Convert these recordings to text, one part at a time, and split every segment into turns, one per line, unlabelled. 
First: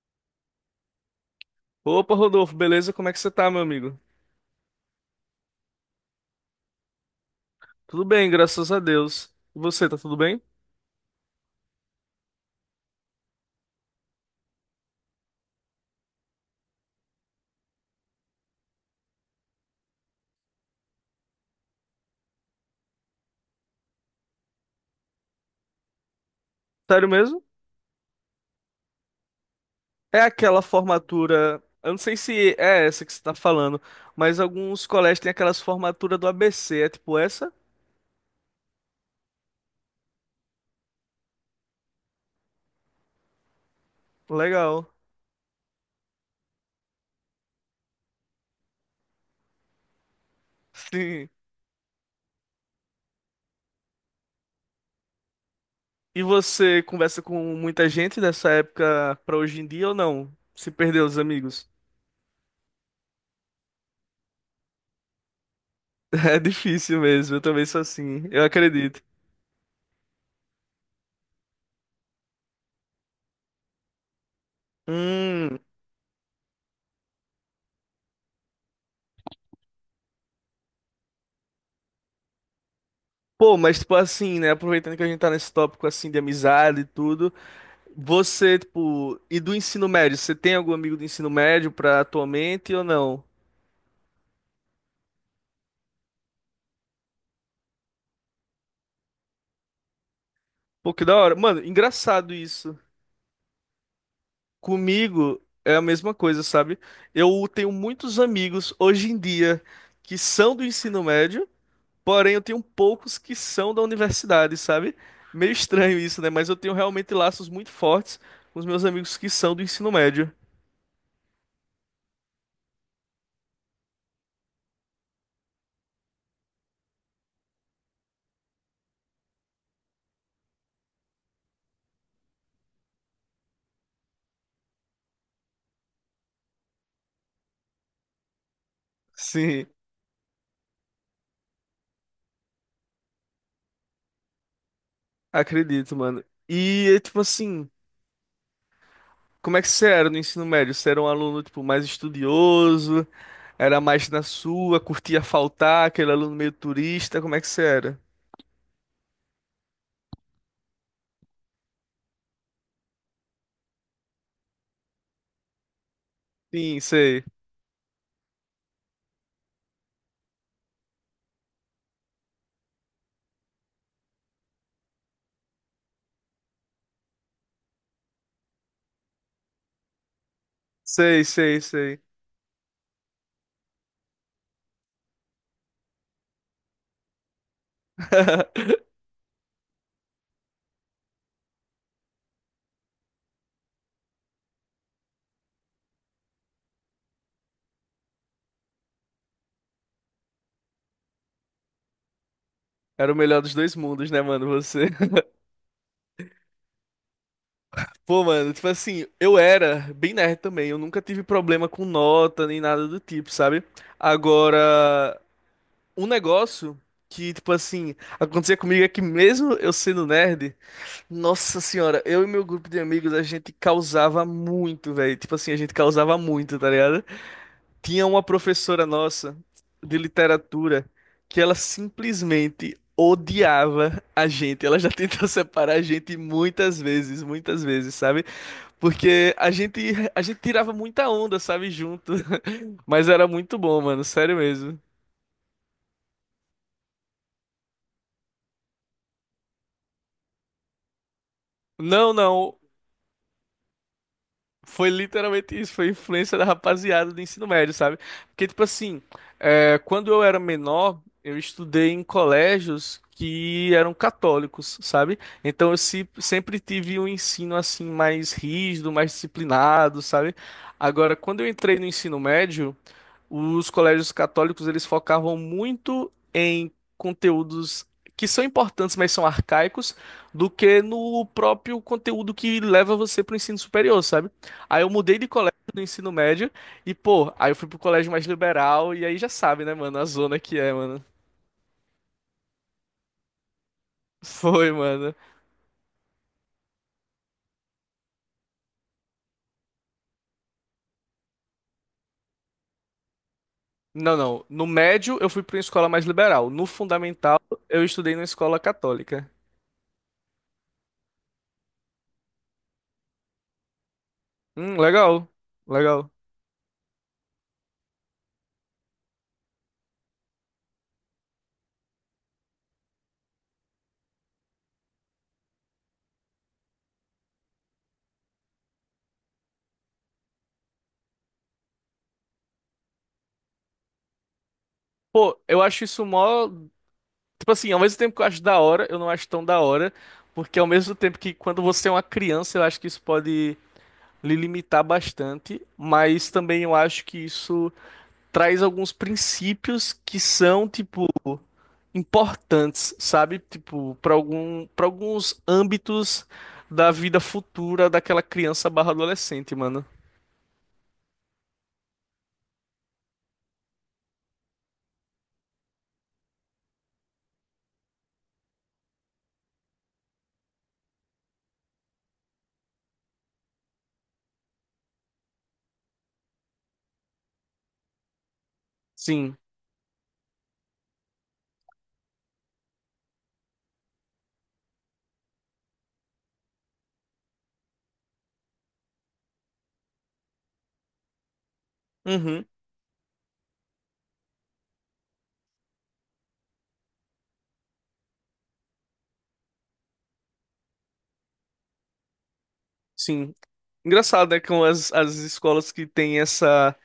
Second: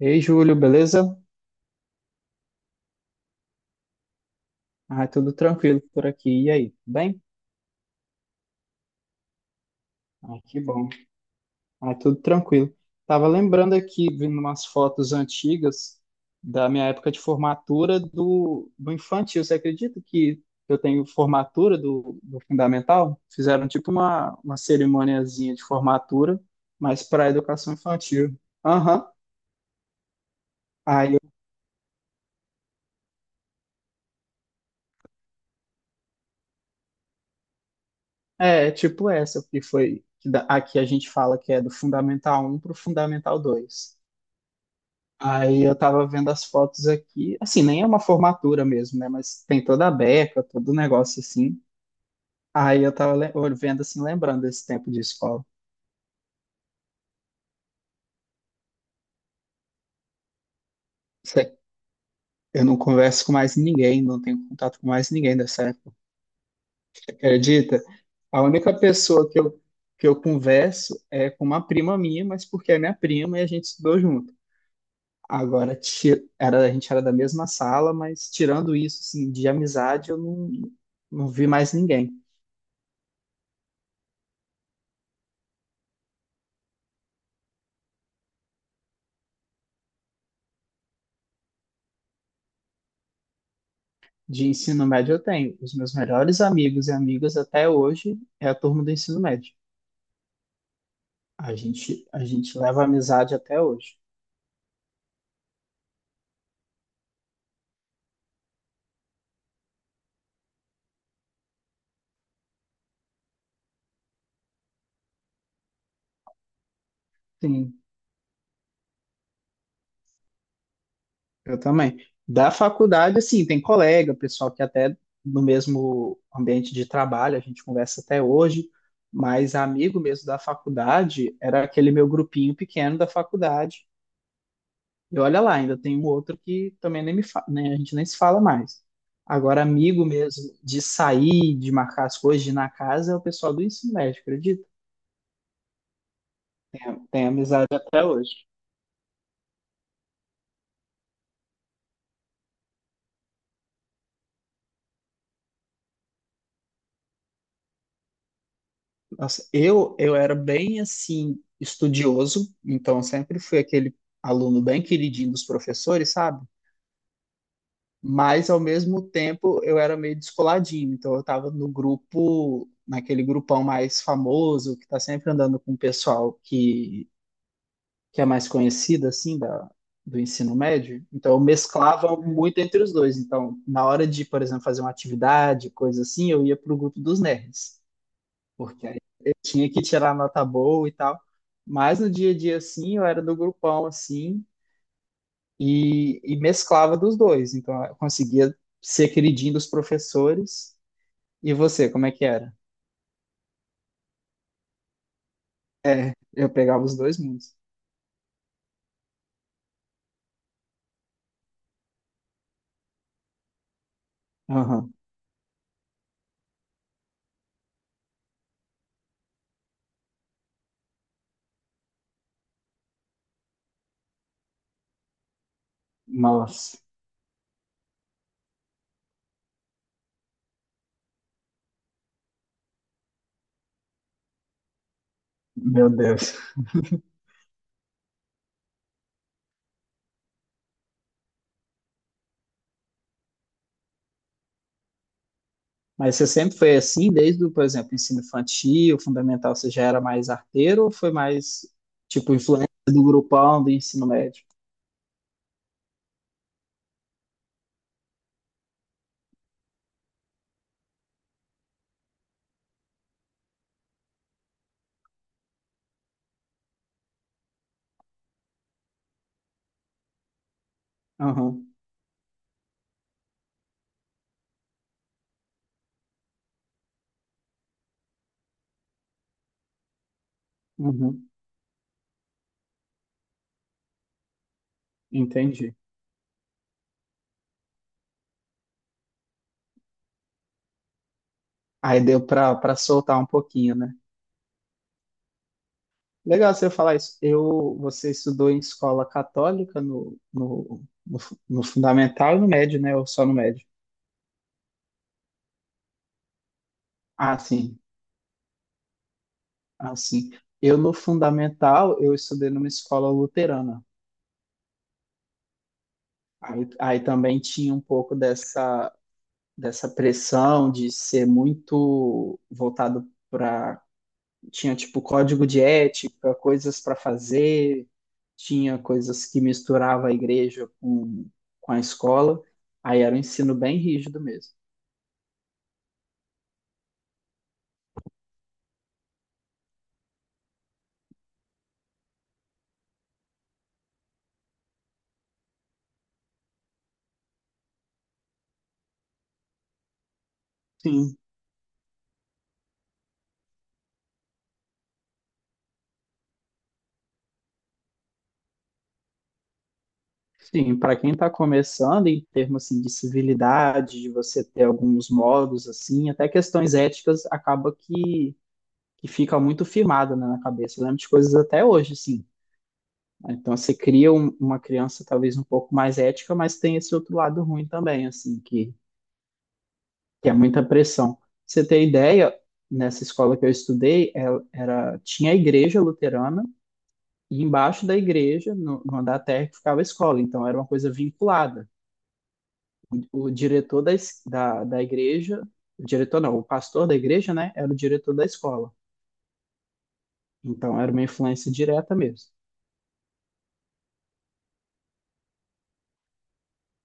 Ei, Júlio, beleza?
Opa, Rodolfo, beleza? Como é que você tá, meu amigo?
Ah, tudo tranquilo por aqui. E aí, tudo bem?
Tudo bem, graças a Deus. E você, tá tudo
Ah,
bem?
que bom. Ah, tudo tranquilo. Tava lembrando aqui, vendo umas fotos antigas da minha época de formatura do infantil. Você acredita que eu tenho formatura do fundamental? Fizeram tipo uma cerimoniazinha de formatura, mas
Sério
para
mesmo?
educação infantil. Aham.
É aquela
Aí, eu-
formatura. Eu não sei se é essa que você tá falando, mas alguns colégios têm aquelas formaturas do ABC. É tipo essa?
É, tipo essa, que foi, aqui a gente fala que é do Fundamental um para o Fundamental 2.
Legal.
Aí eu tava vendo as fotos aqui, assim, nem é uma formatura mesmo, né? Mas tem toda a beca, todo o negócio
Sim.
assim. Aí eu vendo assim, lembrando desse tempo de escola.
E você conversa com muita gente dessa época pra hoje em dia ou não? Se perdeu os
Cê-
amigos?
Eu não converso com mais ninguém, não tenho contato com mais ninguém dessa época.
É difícil
Você
mesmo, eu também sou
acredita?
assim,
A
eu
única
acredito.
pessoa que eu converso é com uma prima minha, mas porque é minha prima e a gente estudou junto.
Hum.
Agora, a gente era da mesma sala, mas tirando isso, assim, de amizade, eu não, não vi mais ninguém.
Pô, mas tipo assim, né? Aproveitando que a gente tá nesse tópico assim de amizade e tudo. Você, tipo, e do ensino médio, você tem algum amigo do ensino médio pra atualmente ou não?
De ensino médio eu tenho. Os meus melhores amigos e amigas até hoje é a turma do ensino médio.
Pô, que da hora.
A
Mano,
gente, a
engraçado
gente
isso.
leva amizade até hoje.
Comigo é a mesma coisa, sabe? Eu tenho muitos amigos hoje em dia que são do ensino médio, porém eu tenho poucos que são da universidade, sabe? Meio estranho isso, né? Mas eu tenho realmente laços muito
Sim,
fortes com os meus amigos que são do ensino médio.
eu também. Da faculdade, assim, tem colega, pessoal que até no mesmo ambiente de trabalho a gente conversa até hoje, mas amigo mesmo da faculdade era aquele meu grupinho pequeno da faculdade. E olha lá, ainda tem um outro que também nem me fa... né, a gente nem se fala mais. Agora,
Sim,
amigo mesmo, de sair, de marcar as coisas, de ir na casa, é o pessoal do ensino médio, acredita?
acredito, mano. E é
Tem,
tipo
tem amizade
assim.
até hoje.
Como é que você era no ensino médio? Você era um aluno, tipo, mais estudioso? Era mais na sua, curtia faltar, aquele aluno meio turista? Como é que você era?
Nossa, eu era bem, assim, estudioso, então sempre fui aquele aluno bem queridinho dos professores, sabe?
Sim, sei.
Mas, ao mesmo tempo, eu era meio descoladinho, então eu estava no grupo, naquele grupão mais famoso, que está sempre andando com o pessoal que é a mais conhecida, assim, da, do ensino médio.
Sei,
Então, eu
sei, sei.
mesclava muito entre os dois. Então, na hora de, por exemplo, fazer uma atividade, coisa assim, eu ia para o grupo dos nerds, porque aí eu tinha que tirar nota boa e tal. Mas no dia a dia, assim, eu era do grupão, assim, e mesclava dos dois. Então, eu conseguia ser queridinho dos professores. E você, como é que era?
Era o melhor dos dois mundos, né, mano? Você.
É, eu pegava os dois mundos.
Pô, mano, tipo assim, eu era bem nerd também. Eu nunca tive problema com nota nem nada do tipo, sabe?
Aham.
Agora, um negócio que, tipo assim, acontecia comigo é que mesmo eu sendo nerd. Nossa senhora, eu e meu grupo de amigos, a gente causava muito, velho. Tipo assim, a gente causava muito, tá
Nossa,
ligado? Tinha uma professora nossa de literatura que ela simplesmente odiava a gente. Ela já tentou separar a
meu
gente
Deus.
muitas vezes, sabe? Porque a gente tirava muita onda, sabe, junto. Mas era muito bom, mano, sério mesmo.
Mas você sempre foi assim, desde, o, por exemplo, ensino infantil, fundamental, você já era mais arteiro ou foi mais,
Não,
tipo,
não.
influência do grupão do ensino médio?
Foi literalmente isso, foi influência da rapaziada do ensino médio, sabe? Porque, tipo assim, quando eu era menor, eu estudei em colégios que eram católicos, sabe? Então eu se- sempre tive um ensino assim mais rígido, mais disciplinado, sabe? Agora, quando eu
Aham,
entrei no ensino médio, os colégios católicos, eles focavam muito em conteúdos que são importantes, mas são arcaicos, do que no
uhum,
próprio conteúdo que leva você para o ensino superior, sabe? Aí eu mudei de colégio
entendi.
do ensino médio e, pô, aí eu fui pro colégio mais liberal e aí já sabe, né, mano, a zona que é, mano.
Aí deu para soltar um pouquinho, né?
Foi, mano.
Legal você falar isso. Eu, você estudou em escola católica no fundamental e no médio, né? Ou só no médio?
Não, não. No médio eu fui para uma escola mais liberal. No
Ah,
fundamental
sim,
eu estudei numa escola católica.
ah, sim. Eu, no fundamental, eu estudei numa escola luterana.
Legal. Legal.
Aí, aí também tinha um pouco dessa dessa pressão de ser muito voltado para. Tinha, tipo, código de ética, coisas para fazer, tinha coisas que misturava a igreja com a escola. Aí era um ensino bem rígido mesmo.
Pô, eu acho isso mó. Tipo assim, ao mesmo tempo que eu acho da hora, eu não acho tão da hora, porque ao mesmo tempo que quando você é uma criança, eu acho que isso pode lhe limitar bastante, mas também eu acho que isso traz alguns princípios que são, tipo,
Sim.
importantes, sabe? Tipo, para algum, para alguns âmbitos da vida futura daquela criança barra adolescente, mano.
Sim, para quem está começando, em termos assim, de civilidade, de você ter alguns modos, assim, até questões éticas, acaba que fica muito firmado, né, na cabeça. Eu lembro de coisas até hoje, assim, então você cria uma criança talvez um pouco mais ética, mas tem esse outro lado ruim também, assim,
Sim.
que é muita pressão. Pra você ter ideia, nessa escola que eu estudei, tinha a igreja luterana e embaixo da igreja, no andar térreo, ficava a escola. Então era uma coisa vinculada.
Uhum.
O diretor da igreja, o diretor não, o pastor da igreja, né, era o diretor da escola. Então era uma influência direta mesmo.
Sim. Engraçado, né? Com as escolas que têm essa.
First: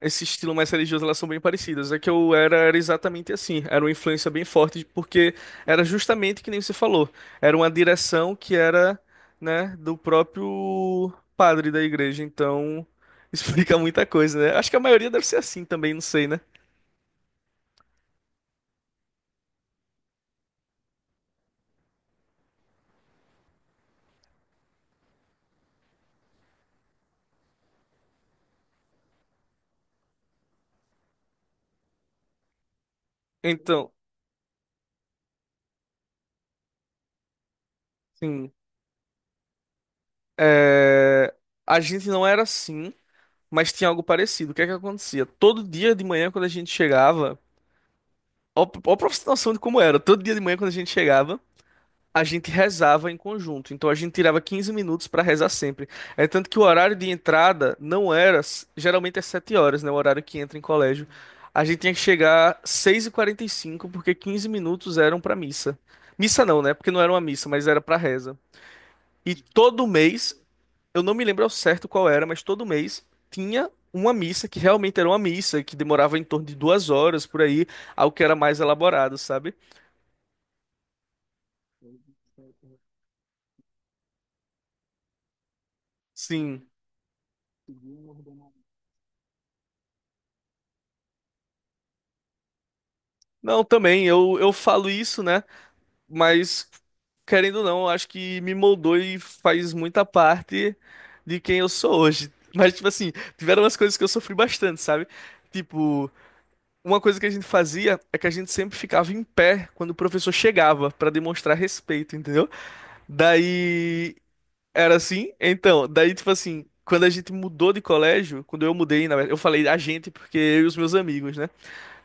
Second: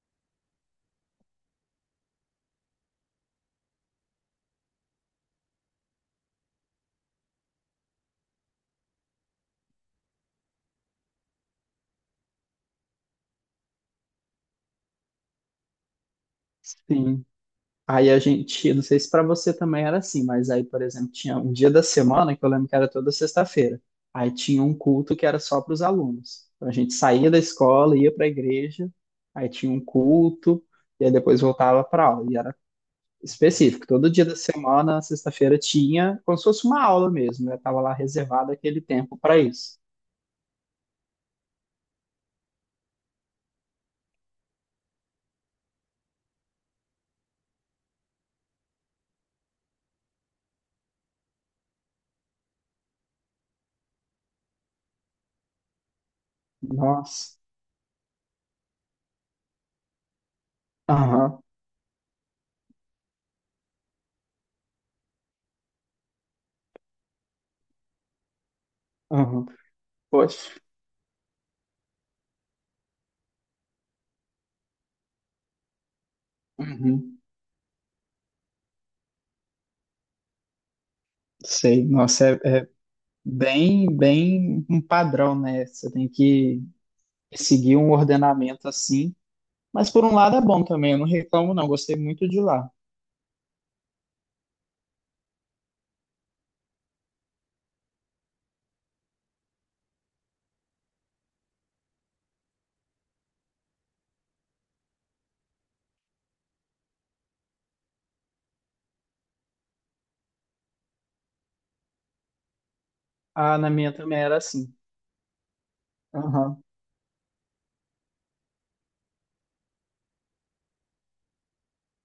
Esse estilo mais religioso, elas são bem parecidas. É que eu era exatamente assim. Era uma influência bem forte, porque era justamente que nem você falou. Era uma direção que era, né, do próprio padre da igreja. Então, explica muita coisa, né? Acho que a maioria deve ser assim também, não sei, né?
Sim. Aí a gente, não sei se para você também era assim, mas aí, por exemplo, tinha um dia da semana que eu lembro que era toda sexta-feira. Aí tinha um culto que era só para os alunos. Então a gente saía da escola, ia para a igreja, aí tinha um culto, e aí depois voltava para aula. E era específico,
Então,
todo dia da semana, sexta-feira, tinha como se fosse uma aula mesmo. Eu tava lá reservado
sim.
aquele tempo para isso.
é, A gente não era assim, mas tinha algo parecido. O que é que acontecia? Todo dia de manhã, quando a gente chegava. Ó, ó pra você ter noção de como era. Todo dia de manhã, quando a gente chegava, a gente rezava em conjunto, então a gente tirava 15 minutos para rezar sempre. É tanto que o horário de
Nossa,
entrada não era, geralmente é 7 horas, né, o horário que entra em colégio.
aham,
A gente tinha que chegar 6:45 porque 15 minutos eram para missa. Missa não, né? Porque não era uma missa, mas era para reza. E
aham,
todo mês,
poxa,
eu não me lembro ao certo qual era, mas todo mês tinha uma missa que realmente era uma missa, que demorava em torno de duas
uhum.
horas por aí, algo que era mais elaborado, sabe?
Sei, nossa, é, é bem, bem um padrão, né? Você tem que
Sim.
seguir um ordenamento assim. Mas por um lado é bom também, eu não reclamo não, gostei muito de lá.
Não, também, eu falo isso, né? Mas, querendo ou não, eu acho que me moldou e faz muita parte de quem eu sou hoje. Mas, tipo assim, tiveram umas coisas que eu sofri bastante, sabe? Tipo, uma coisa que a gente fazia é que a gente sempre ficava em pé quando o professor chegava pra demonstrar respeito, entendeu?
Ah, na minha
Daí
também era assim.
era assim, então, daí tipo
Aham,
assim, quando a gente mudou de colégio, quando eu mudei, na verdade, eu falei a gente porque eu e os meus amigos, né?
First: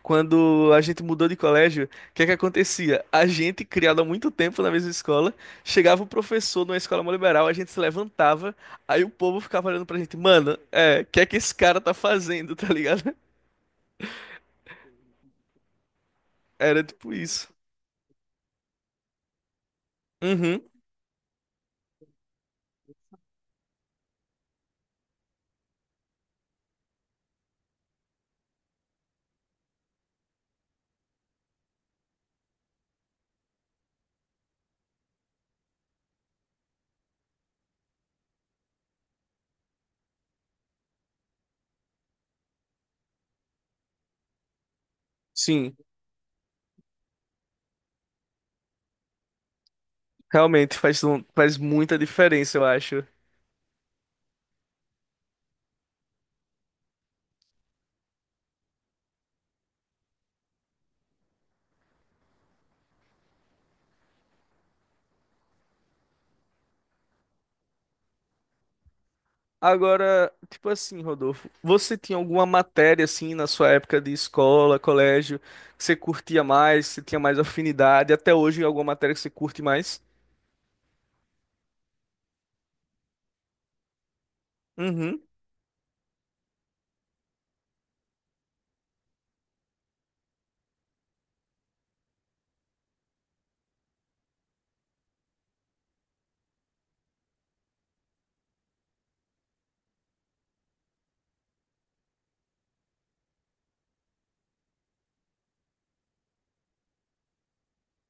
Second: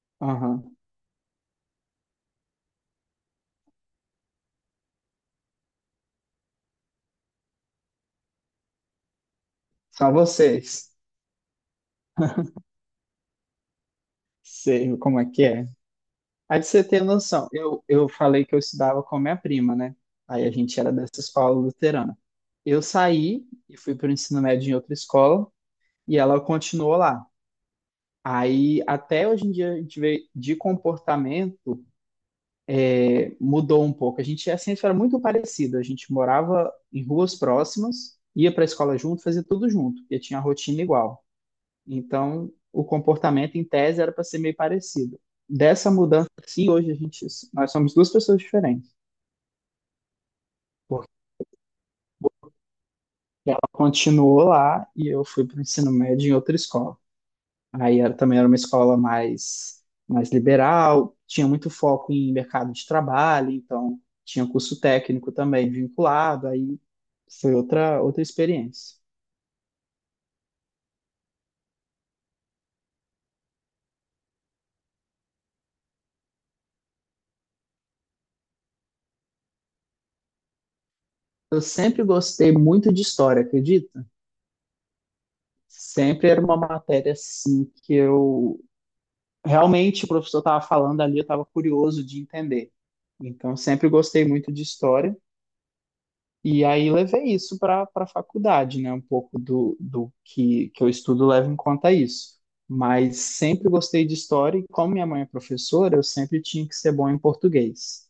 Quando
aham.
a gente mudou de colégio, o que é que acontecia? A gente, criado há muito tempo na mesma escola, chegava o professor numa escola mó liberal, a gente se levantava, aí o povo ficava olhando pra
Só
gente, mano,
vocês.
é, o que é que esse cara tá fazendo, tá ligado?
Sei como é que é. Aí pra você
Era
ter
tipo isso.
noção, eu falei que eu estudava com a minha prima, né? Aí a
Uhum,
gente era dessa escola luterana. Eu saí e fui para o ensino médio em outra escola e ela continuou lá. Aí até hoje em dia a gente vê de comportamento mudou um pouco. A gente assim, era muito parecido. A gente morava em ruas próximas, ia para a escola junto, fazia tudo junto, e tinha a rotina igual. Então, o comportamento em tese era para ser meio parecido.
sim,
Dessa mudança, sim, hoje a gente, nós somos duas pessoas diferentes,
realmente faz,
porque
faz muita diferença, eu acho.
ela continuou lá e eu fui para o ensino médio em outra escola. Aí era, também era uma escola mais, mais liberal, tinha muito foco em mercado de trabalho, então tinha curso técnico também vinculado, aí foi outra, outra experiência.
Agora, tipo assim, Rodolfo, você tinha alguma matéria assim na sua época de escola, colégio, que você curtia mais, que você tinha mais afinidade, até hoje alguma matéria que você curte mais?
Eu sempre gostei muito de história, acredita?
Uhum,
Sempre era uma matéria assim que eu realmente o professor estava falando ali, eu estava curioso de entender. Então sempre gostei muito de história. E aí levei isso para a faculdade, né? Um pouco do, que eu estudo leva em conta isso. Mas sempre gostei de história e como minha mãe é professora, eu sempre tinha que ser bom em português.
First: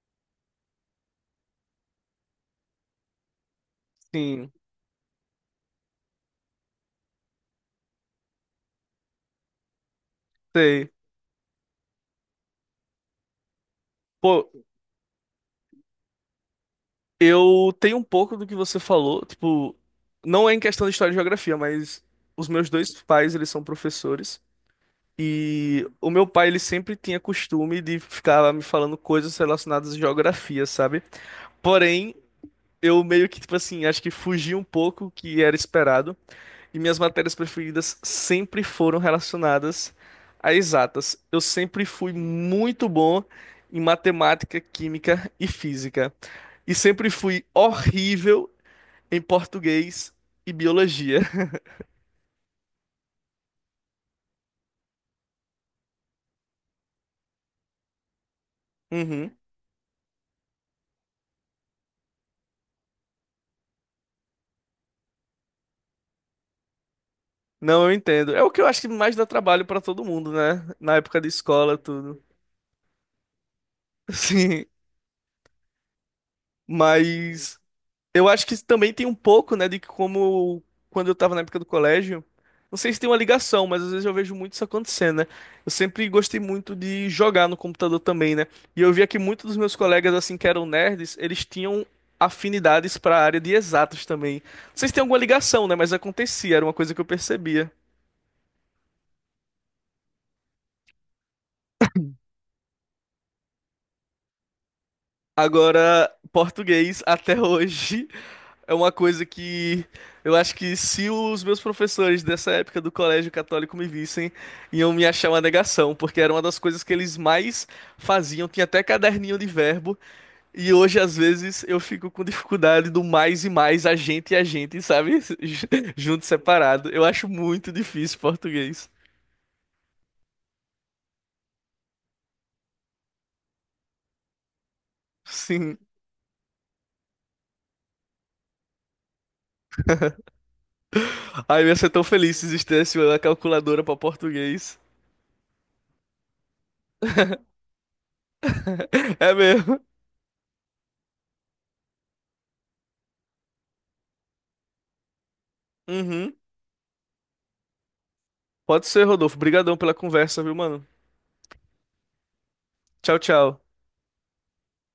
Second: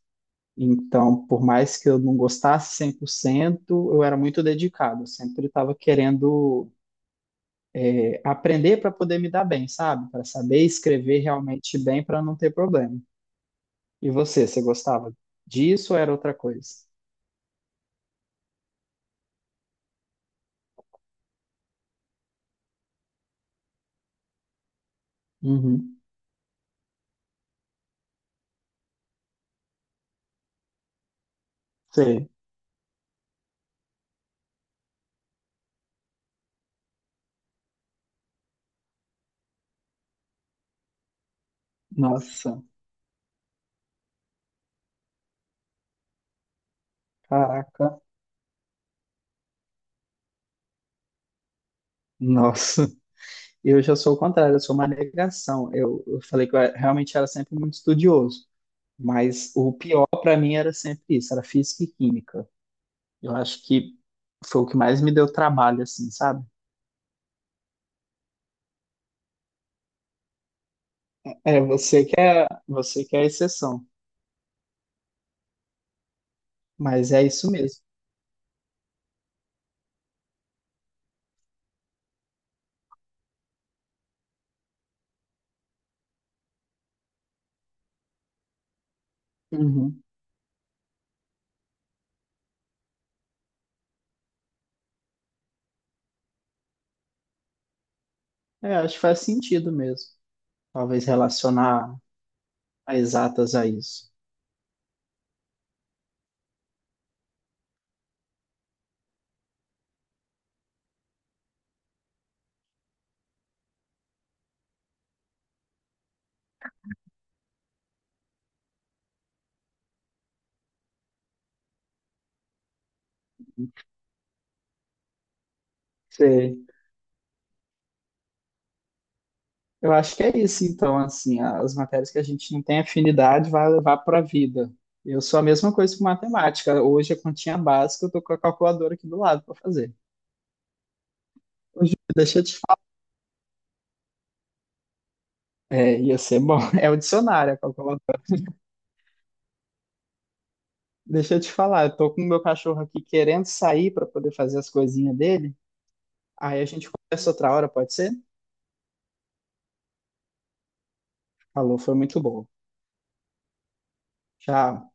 Então, por mais que eu não gostasse 100%, eu era muito
sim,
dedicado, eu sempre estava querendo aprender para poder me dar bem, sabe? Para saber
sei.
escrever realmente bem para não ter problema. E você,
Pô,
você gostava disso ou era outra coisa?
eu tenho um pouco do que você falou, tipo, não é em questão de história e geografia, mas os meus dois pais, eles são professores, e
Uhum.
o meu pai, ele sempre tinha costume de ficar me falando coisas relacionadas à geografia, sabe? Porém,
Sei.
eu meio que, tipo assim, acho que fugi um pouco o que era esperado. E minhas matérias preferidas sempre foram relacionadas a exatas. Eu sempre fui
Nossa,
muito bom em matemática, química e física. E sempre fui
caraca.
horrível em português e biologia.
Nossa, eu já sou o contrário, eu sou uma negação. Eu falei que realmente era sempre muito estudioso,
Uhum.
mas o pior para mim era sempre isso, era física e química. Eu acho que foi o que mais me deu trabalho, assim, sabe?
Não, eu entendo. É o que eu acho que mais dá trabalho pra todo mundo, né? Na época da
É,
escola, tudo.
você que é a exceção,
Sim,
mas é isso
mas
mesmo.
eu acho que isso também tem um pouco, né, de que como quando eu tava na época do colégio, não sei se tem uma ligação, mas às vezes eu vejo muito isso acontecendo, né? Eu sempre gostei muito de jogar no computador também, né? E eu via que muitos dos meus
Uhum.
colegas, assim, que eram nerds, eles tinham afinidades para a área de exatas também. Não sei se tem alguma ligação, né, mas acontecia, era uma coisa que eu percebia.
É, acho que faz sentido mesmo. Talvez relacionar a exatas a isso.
Agora, português até hoje é uma coisa que eu acho que se os meus professores dessa época do colégio católico me vissem, iam me achar uma negação, porque era uma das coisas que eles mais faziam. Tinha até caderninho de verbo, e hoje às vezes eu fico com dificuldade do mais e mais, a gente e a gente, sabe? Junto, separado. Eu acho muito difícil português.
Eu acho que é isso, então, assim, as matérias que a gente não tem afinidade vai levar para a vida. Eu sou a mesma
Sim.
coisa com matemática. Hoje a continha básica, eu tô com a calculadora aqui do lado para fazer.
Ai, eu ia ser
Hoje,
tão feliz
deixa eu
se
te falar.
existisse uma calculadora para português.
É, ia ser bom. É o dicionário, a calculadora.
É mesmo.
Deixa eu te falar, eu tô com o meu cachorro aqui querendo sair para poder fazer as coisinhas dele.
Uhum.
Aí a gente conversa outra hora, pode ser?
Pode ser, Rodolfo. Obrigadão pela conversa, viu, mano?
Falou, foi muito bom.
Tchau, tchau.
Tchau.